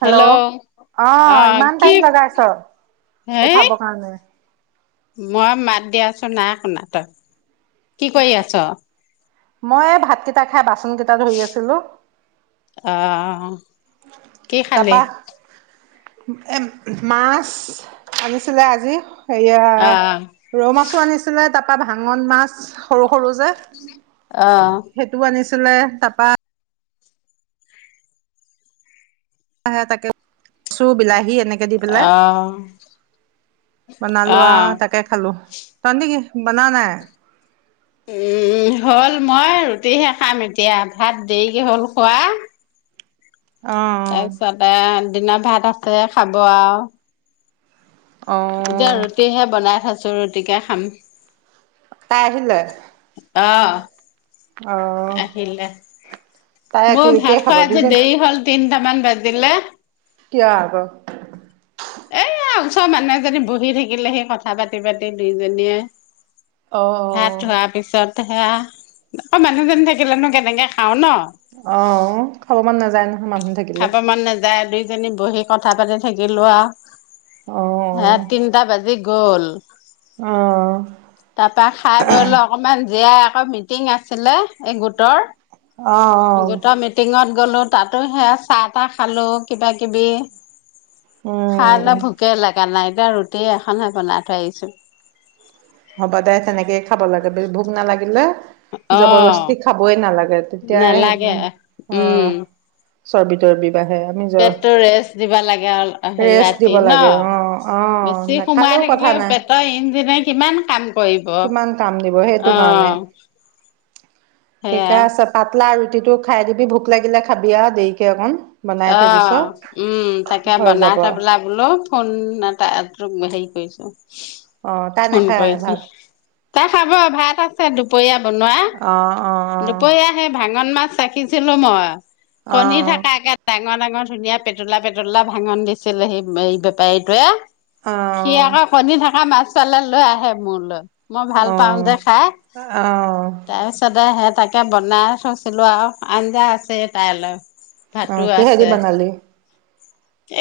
Hello! অঁ অ ইমান কি টাইম জগাইছ হেই উঠাব কাৰণে। মই মাত দি আছোঁ নাই শুনা তই। কি কৰি আছ? মই এই ভাতকেইটা খাই বাচন কেইটা ধুই আছিলোঁ। আহ। তাৰপা এ মাছ আনিছিলে আজি। সেয়া অ ৰৌ মাছো আনিছিলে তাৰপা ভাঙন মাছ সৰু-সৰু যে। অ! সেইটো আনিছিলে তাৰপা তাকে-তাকে কচু, বিলাহী এনেক কে দি পেলাই অ বনালো অ আৰু তাকে খালোঁ। তহঁতি কি বনাৱ নাই? উম হ'ল মই ৰুটিহে খাম এতিয়া ভাত দেৰিকে হ'ল খোৱা। অ তাৰপিছতে দিনৰ ভাত আছে খাব আৰু। অ অ এতিয়া ৰুটিহে বনাই আছোঁ ৰুটিকে খাম। তাই আহিলে? অ। অ। আহিলে, তাই মোৰ ৰুটিয়ে ভাত খাব খোৱা আজি দুইজনী দেৰি হ'ল তিনটামান বাজিলে। কিয় আকৌ? এয়া ওচৰৰ মানুহ এজনী বহি থাকিলে সি কথা পাতি পাতি দুইজনীয়ে। অ ভাত ধোৱাৰ পিছত সেয়া অক মানুহজনী থাকিলেনো কেনেকে খাওঁ ন। অ খাব মন নাযায় নো? খাব মন নাযায় দুইজনী বহি কথা পাতি থাকিলোঁ অ আৰু। হে তিনটা বাজি গ'ল। অ। তাপা খাই বৈ লৈ অকমান জীয়াই আকৌ মিটিং আছিলে এই গোটৰ। অ অ গোট মিটিঙত গ'লো তাতো শেয়া চাহ তাহ খালো কিবা কিবি খাইলে উম ভোকে লগা নাই এতিয়া ৰুতি তি এখনহে বনাই থৈ আহিছোঁ। হ'ব দে তেনেকেই খাব লাগে ভোক নালাগিলে। জবৰদস্তি অ খাবই নালাগে তেতিয়াই নালাগে আহ। উম চৰ্বি তৰবি বাহে। পেটটো ৰেষ্ট দিবা লাগে অ হেৰি ৰেষ্ট দিব ৰাতি ন লাগে অ অ বেছি সোমাই নাখালেও কথা থাকিলে নাই পেট ত ইঞ্জিনেই কিমান কাম কৰিব। কিমান কাম দিব সেইটো কাৰণে অ', সেয়া ঠিকে আছে পাটলা ৰুটিটো খাই দিবি ভোক লাগিলে খাবি আৰু দেৰিকে অকণ বনাই অ থৈ দিছ উম তাকে হৈ বনাই যাব থবলে বোলো ফোন এটা তোক হেৰি কৰিছে অ তাই ফোন নাখায় কৰিছো ভাত তাই খাব ভাত আছে দুপৰীয়া বনোৱা অ অ দুপৰীয়া সেই ভাঙন মাছ ৰাখিছিলো মই অ অ কণী থাকাকে ডাঙৰ ডাঙৰ ধুনীয়া পেটলা পেটলা ভাঙন দিছিলে সেই এই বেপাৰীটোৱে সি আকৌ কণী থাকা মাছ পালে লৈ আহে মোৰলৈ মই ভাল অ অ পাওঁ যে খাই অ তাৰপিছতে সেই তাকে বনাই থৈছিলোঁ আৰু আঞ্জা আছে তাইলৈ অ ভাতো কিহেদি আছে বনালি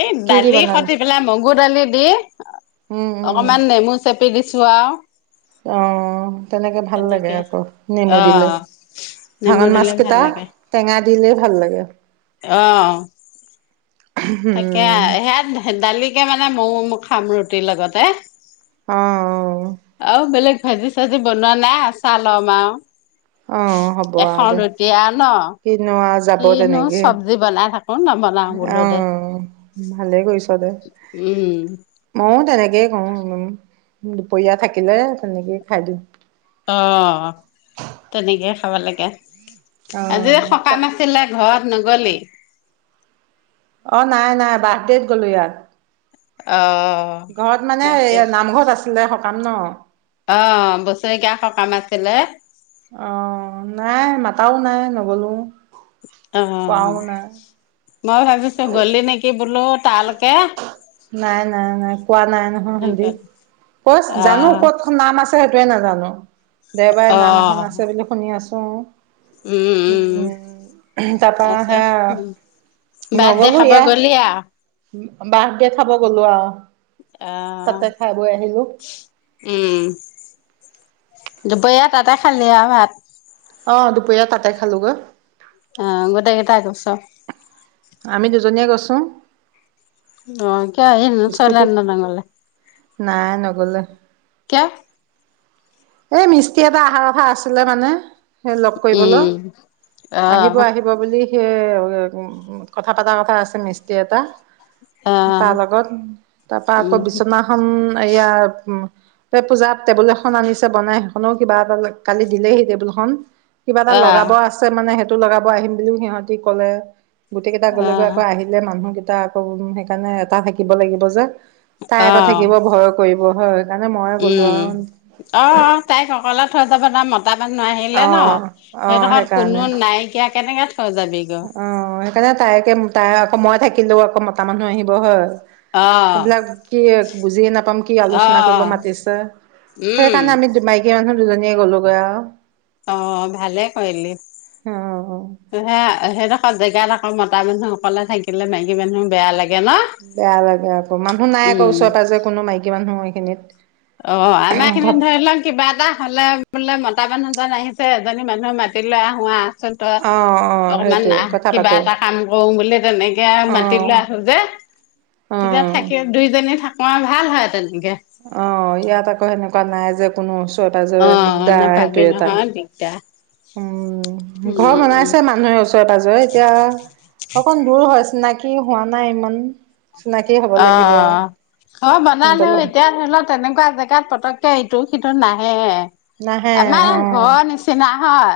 এই কি দি দালি বনালি খটি পেলাই মগু দালি দি উম অকমান নেমু চেপ পি দিছোঁ আৰু আহ তেনেকে ভাল লাগে আকৌ নেমু অ দিলে নেমু ভাঙন মাছ দিলে ভাল কেইটা লাগে টেঙা দিলেই ভাল লাগে অ তাকে উম সেয় সে দালিকে মানে মৌ খাম ৰুটিৰ লগতে অ অ অ আৰু বেলেগ ভাজি চাজি বনোৱা নাই আচাৰ লম আৰু অ এখন ৰুতিয়া ন সি নমাজ যাব কিনো তেনেকে চব্জি বনাই থাকো নবনাও অ, বোলো দে। ভালে কৰিছ দে। উম। ময়ো তেনেকেই কও উম, দুপৰীয়া থাকিলে তেনেকেই খাই দিওঁ। অ, তেনেকেই খাবা লাগে আজি অ', সকাম ছিলে ঘৰত ন'গলি। অ, নাই নাই বাৰ্থডেত গ'লো ইয়াত। অ'। ঘৰত মানে পাইছে। এইয়া নামঘৰত আছিলে সকাম ন? অ, বছৰেকীয়া সকাম আছিলে। অ, নাই মাতাও নাই নগ'লো। অ, কোৱাও নাই। মই ভাবিছো গ'লি নেকি বোলো তালকে। নাই নাই নাই কোৱা নাই নহয় হেন্দি কচ জানো অ' ক'ত এখন নাম আছে সেইটোৱে নাজানো দেওবাৰে নাম এখন অ' আছে বুলি শুনি আছো আৰু। উম। তাৰপা তাৰপিছত সেয়া বাৰ্থডে নগলো খাব এয়া গ'লি আৰু? বাৰ্থডেত খাব গ'লো আৰু অ' তাতে খাই বৈ আহিলো। উম, দুপৰীয়া তাতে খালি আৰু ভাত, অ, দুপৰীয়া তাতে খালোগৈ। অ, গোটেই কেইটা গৈচ'? আমি দুজনীয়ে গৈছোঁ। অ, স্কুটিত। [unintelligible] নাই নগলে ক্য়া? এই মিস্ত্ৰী এটা আহাৰ কথা আছিলে মানে সেই লগ কৰিবলৈও আহিব আহিব ব বুলি সেই উম, কথা পতা কথা আছে মিস্তি এটা। তাৰ লগত তাৰপা আকৌ বিচনা খন এয়া উম, এ পূজাত টেবুল এখন আনি বনাই সেইখনো কিবা এটা কালি দিলেহি টেবুলখন কিবা এটা লগাব আছে। ছে মানে সেইটো লগাব আহিম বুলিও সিহতি ক'লে গোটেই কেইটা গ'লে গৈ আকৌ আহি যে, মানুহকেইটা আকৌ সেইকাৰণে এটা থাকিব লাগিব যে তাই আকৌ থাকিব ভয় কৰিব হয়। সেইকাৰণে ময়ে গ'লো উম, আৰু অ, তাইক অকলে থৈ যাব তাৰ মা মানুহ আহিলে ন' অ', অ', সেইডোখৰত সেইকাৰণে কোনো নাইকিয়া কেনেকে থৈ যাবি গৈ। অ, সেইকাৰণে তাইকে তাই আকৌ মই থাকিলেও আকৌ মতা মানুহ আহিব হয়। অ সেইবিলাক কি বুজিয়ে নাপাম কি অ আলোচনা কৰিবা মাতিছে। উম সেইকাৰণে আমি মাইকী মানুহ দুজনীয়ে গ'লোগৈ আৰু। অ, ভালে কৰিলি। অ, অ। সেয়া সেইডোখ জেগাত আকৌ মতা মানুহ অকলে থাকিলে মাইকীৰ মানুহ বেয়া লাগে ন? বেয়া লাগে আকৌ মানুহ নাই আকৌ উম ওচৰে পাজৰে কোনো মাইকী মানুহ সেইখিনিত। অ, আমাৰ এইখিনিত ধৰি লওক কিবা এটা হ'লে বোলে মতা মানুহজন আহিছে এজনী মানুহ মাতি লৈ আহো আহচোন তই। অ', অকমান সেইটোৱে আহ কথা কিবা পাতো এটা কাম কৰো বুলি তেনেকে আৰু অ', মাতিলৈ আহো যে। তেতিয়া অ'। থাকি দুইজনী থাকো আৰু ভাল হয় তেনেকে। অ, ইয়াত আকৌ তেনেকুৱা নাই যে কোনো ওচৰে-পাজৰে দিগদাৰ সেইটো এটা। দিগদা। উম' ঘৰ বনাইছে মানুহে ওচৰে পাজৰে এতিয়া- অকণ দূৰ হয়, চিনাকি হোৱা নাই ইমান। চিনাকি হ'ব লাগিব আৰু অঁঅ ঘ সিহঁতৰ বনালেও লগত এতিয়া ধৰিলক- তেনেকুৱা জেগাত পতককে ইটো সিটো নাহে। নাহে আমাৰ ঘৰ নিচি- চিনা হয়।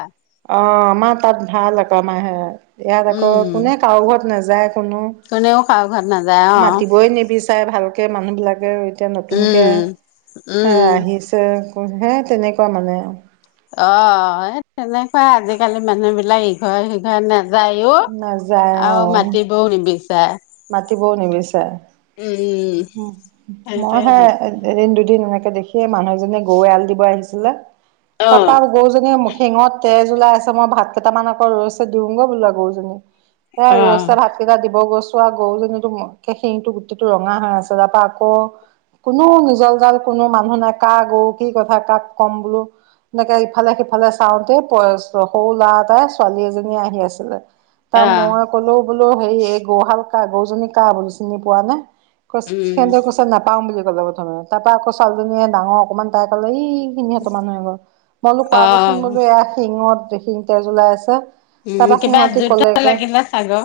অঁ আমাৰ তাত ভাল আকৌ আমাৰে সেয়াত, ইয়াত উম আকৌ কোনে কাৰো ঘৰত নাযায় কোনো। কোনেও কাৰো ঘৰত নাযায় অ'। মাতিবই নিবিচাৰে ভালকে মানুহ বিলাকে। এতিয়া উম, নতুনকে হে উম। আহিছে হে তেনেকুৱা মানে আৰু। অঅ এ তেনেকুৱাই আজিকালি মানুহ বিলাক ইঘৰে সিঘৰে নে- যায়ও নাযায় অ আৰু মাতিবও নিবিচাৰে। মাতিবও উম, নিবিচাৰে। সেইটোৱে মইহে- দিগদাৰ। এদিন দুদিন এনেকে দেখিয়ে মানুহ এজনীয়ে গৰু এয়াল দিব আহিছিলে। অ'। তাপা- গৰুজনীয়ে শিঙত তেজ ওলাই আছে মই ভাত কেইটামান আকৌ ৰৈছো দিওঁগে বোলে গৰুজনী। এয়া অ', ৰইছে ভাতকেইটা দিব গৈছো- চো ৱা গৰুজনী একে শিঙটো গোটেইটো ৰঙা হৈ আছে। তাপা আকৌ- কোনো নিজৰ জাল কোনো মানুহ নাই কা গৰু কি কথা কাক ক'ম বোলো? এনেকে ইফালে সিফালে চাওঁতেই সৰু ল'ৰা এটাই ছোৱালী এজনীয়ে আহি আছিলে। তা অ', মই কলো বোলো হেৰি এই গৰুহাল কা গৰুজনী কাৰ বোলো চিনি পোৱা নে? কছ উম, সিহঁতে কৈছে নাপাওঁ বুলি কলে প্ৰথমে, তাপা আকৌ ছোৱালীজনীয়ে ডাঙৰ অকমান তাই ক'লে এই- সিহঁত মানুহ এঘৰ, মই বোলো কোৱা গে চোন অ'। বোলো এয়া শিঙত শিং তেজ ওলাই আছে। উম, তাপা কিবা সিহঁতি যুদ্ধ কলে কৈ লাগিলে চাগৈ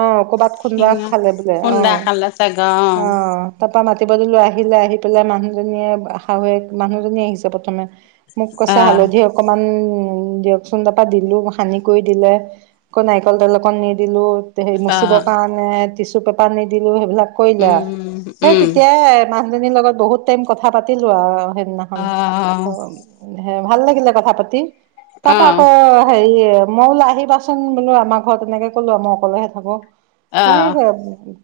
অঁ কবাত- বাঘ শিঙত। খালে বোলে অঁ খুন্দা অঁ। খালে চাগৈ অঁ তাপা মাতিব দিলো আহিলে আহি পেলাই মানুহজনীয়ে শাহুৱেক মানুহজনী আহিছে প্ৰথমে। মোক কৈছে অ', হালধি অকমান দিয়কচোন, তাপা দিলো সানি কৰি দিলে। কৌ নাৰিকল তেল অকণ নি দিলো। তে সেই অ', মুচিবৰ অ'। কাৰণে টিচু পেপাৰ নি দিলো সেইবিলাক কৰিলে আৰু উম, সেই উম, তেতিয়াই- মানুহজনীৰ লগত বহুত টাইম কথা পাতিলো আৰু সেইদিনাখন। অ', হে ভাল লাগিলে কথা পাতি তাপা অ', আকৌ হেৰি এ- মই বোলো আহিবা চোন বোলো আমাৰ ঘৰত তেনেকে ক'লো মই অকলেহে থাকো। অ'। এ অ',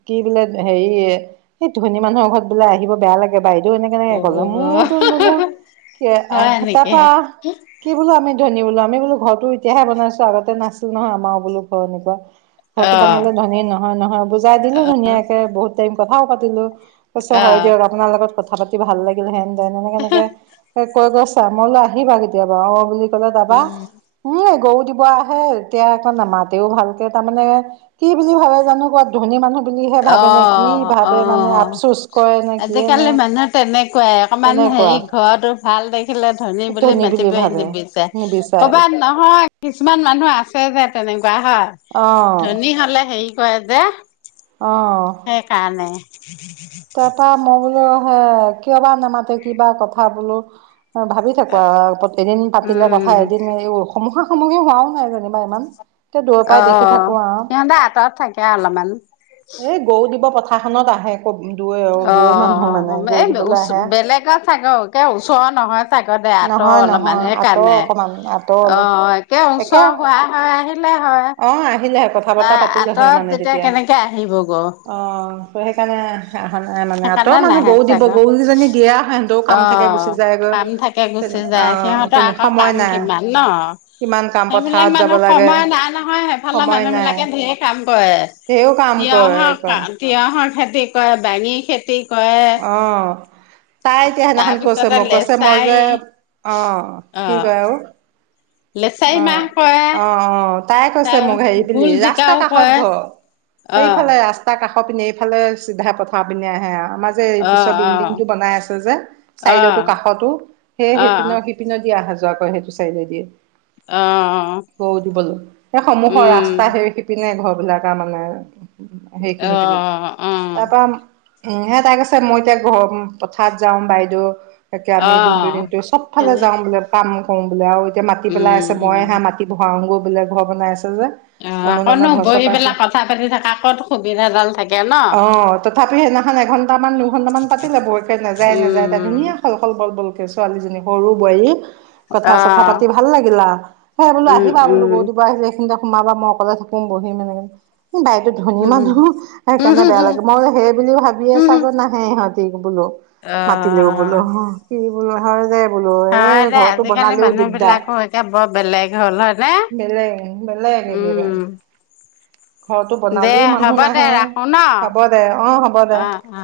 কি বোলে হেৰি সেই ধনী মানুহৰ ঘৰত বোলে আহিব বেয়া লাগ- গে বাইদেউও এনেকে এনেকে ক'লে, মোৰত বোলো কে হয় আঁহ নেকি? তাপা- কি বোলো আমি ধনী বোলো আমি বোলো ঘৰটো এতিয়াহে বনাইছো আগতে নাছিল নহয় আমাও বোলো ঘৰ এনেকুৱা- ঘটো অ', বনালে ধনী নহয় নহয়, বুজাই দিলো ধুনীয়াকে বহুত টাইম কথাও‌ঁ পাতিলো। কৈছে হয় অ', দিয়ক, আপোনাৰ লগত কথা পাতি ভাল লাগিল হেন তেন এনেকে এনেকে কৈ গৈছ- ছে, মই বোলো আহিবা কেতিয়াবা অ বুলি কলে তাৰপা- উম। উম' গৰু দিব আহে এতিয়া আকৌ নামাতেও ভালকে তাৰমানে কি বুলি ভাবে- ধনী মানুহ বুলিহে ভাবে নে কি অ', ভাবে মানে অ'। আফচোচ কৰে নে কিয়ে আজিকালি নে? মানুহ তেনেকুৱাই অকমান হেৰি তেনেকুৱা ঘৰতো ভাল দেখ- খিলে ধনী বুলি মাতিবই নিবিচাৰে। নিবিচাৰে কবান- নহয়, কিছুমান মানুহ আছে যে তেনেকুৱা অ হয়। ধনী হ'লে হেৰি- কয়ে যে- অঁ অঁ। সেইকাৰণে। তাপা মই বোলো হে কিয় বা নামাতে কিবা কথা বোলো? ভাবি থাকো আও এদিন পাতিলে কথা উম এদিন এই খমুশা সমুশি হোৱাওঁ নাই যেনিবা ইমান। তে দূৰৰ পৰাই অ দেখি থাকো আৰু সিহঁতে আঁতৰত থাকে অলপমান। এই গৰু দিব পথাৰখনত আহে। [inaudible] অ, অ, মানুহ মানে অ, অ, গৰু এই দিবলৈ ওচ আহে। বেলেগত চাগে একে ওচৰৰ নহয়। চাগতে আতৰ নহয় অলপমান নহয় আঁতৰ সেইকাৰণে অকমান আঁতৰ অলপ অঁ একে ওচৰ হোৱা হয় আহিলে হয়। অ আহিলে হয় কথা বতৰা তাই পাতিলে আঁতৰত যেতিয়া কেনেকে আহিব গৈ? অঁ ত' সেইকাৰণে আহা নাই মানে আঁৰত সেইকাৰণে মানুহ নাহে গৰু দিব চাগৈ গৰু কি জনী দিয়া সেইহেতু কাম থাকে গুচি যায়গৈ। সেই তেনে গুচি অ যায় সিহঁতৰ তেনে আকৌ সময় কাম নাই কিমান ন। কিমান কাম সেইবিলাক পথাৰত যাব মানুহ লাগে সময় নাই নহয় সেইফালে সময় মানুহ নাই বিলাকে ধেৰে কাম কৰে। ধেৰ কাম কৰে তিয়হৰ কা আকৌ তিয়হৰ খেতি কৰে বাঙি খেতিক অঁ। তাই এতিয়া সেইদিনাখন কৈছে তাৰপিছতে মোক কৈছে মই যে লেচাৰী অ অ কি কয় আৰু? লেচাৰী অ, মাহ কৰে অ, অ। তাই কৈছে তাৰ মোক হেৰি বুলি ভোল ৰাস্তা জিকাও কাষত কৰে ঘৰ অ সেইফালে ৰাস্তা কাষ পিনেই এই ফালে চিধা পথাৰ পিনে আহে আৰু। আমাৰ যে অ পিছৰ বিল্ডিংটো বনাই আছে যে অ অ চাইডতো কাষতো সেই অ সেইপিনৰ পিনে দিয়ে আহা যোৱা কৰে সেইটো চাইডৰ দিয়ে। অ অঁ। গৰু দিবলৈ সেই সমূহৰ ৰাস্তা সেই সিপিনে ঘৰ বিলাক আৰু মানে। অ সেইখিনি পিনে। অ তাৰ পাৰ উম হে তাক কৈছে মই এতিয়া ঘৰ পথাৰত যাওঁ বাইদেউ। তাকে অ আমি দিনতটো দিনটো চবফালে সেনে যাওঁ বোলে কাম কৰো বোলে আৰু এতিয়া মাতি পেলাই উম আছে মইয়ে উম হে মাটি ভৰাও গৈ বোলে ঘৰ বনাই আছে যে। অ অনুদানৰ আকৌনো ঘৰ চৰ বহি পাইছে পেলাই কথা পাতি থকা ক'ত সুবিধাডাল থাকে ন। অ তথাপি সেইদিনাখন এঘণ্টামান দুঘণ্টামান পাতিলে বৌকে নাযায় নাযায় তাই উম ধুনীয়া হ'ল। শল বল‌ বল বলকে ছোৱালীজনী সৰু বোৱাৰী কথা অ চথা পাতিব ভাল লাগিল আও। সেই বোলো উম আহিবা বোলো উম গৰু দিব আহিলে সেইখিনিতে সোমাবা মই অকলে থাকো বহিম এনেকে। এই বাইদেউ ধনী মানুহ, সেইকাৰণে বেয়া উম লাগে মই সেই বুলিওঁ ভাবিয়ে উম চাগৈ‌ নে এই ইহঁতে বোলো অ মাতিলেও বোলো, কি বোলো সেই যে বোলো এ ঘৰটো বনালেও দিগদাৰ। এতিয়া বৰ বেলেগ হ'ল। হয়নে বেলেগ, বেলেগ একেবাৰে। উম ঘৰতো দে বনালেও হ'ব মানুহ দে নাহে, ৰাখো ন হ'ব দে, অ', হ'ব দে। অ অ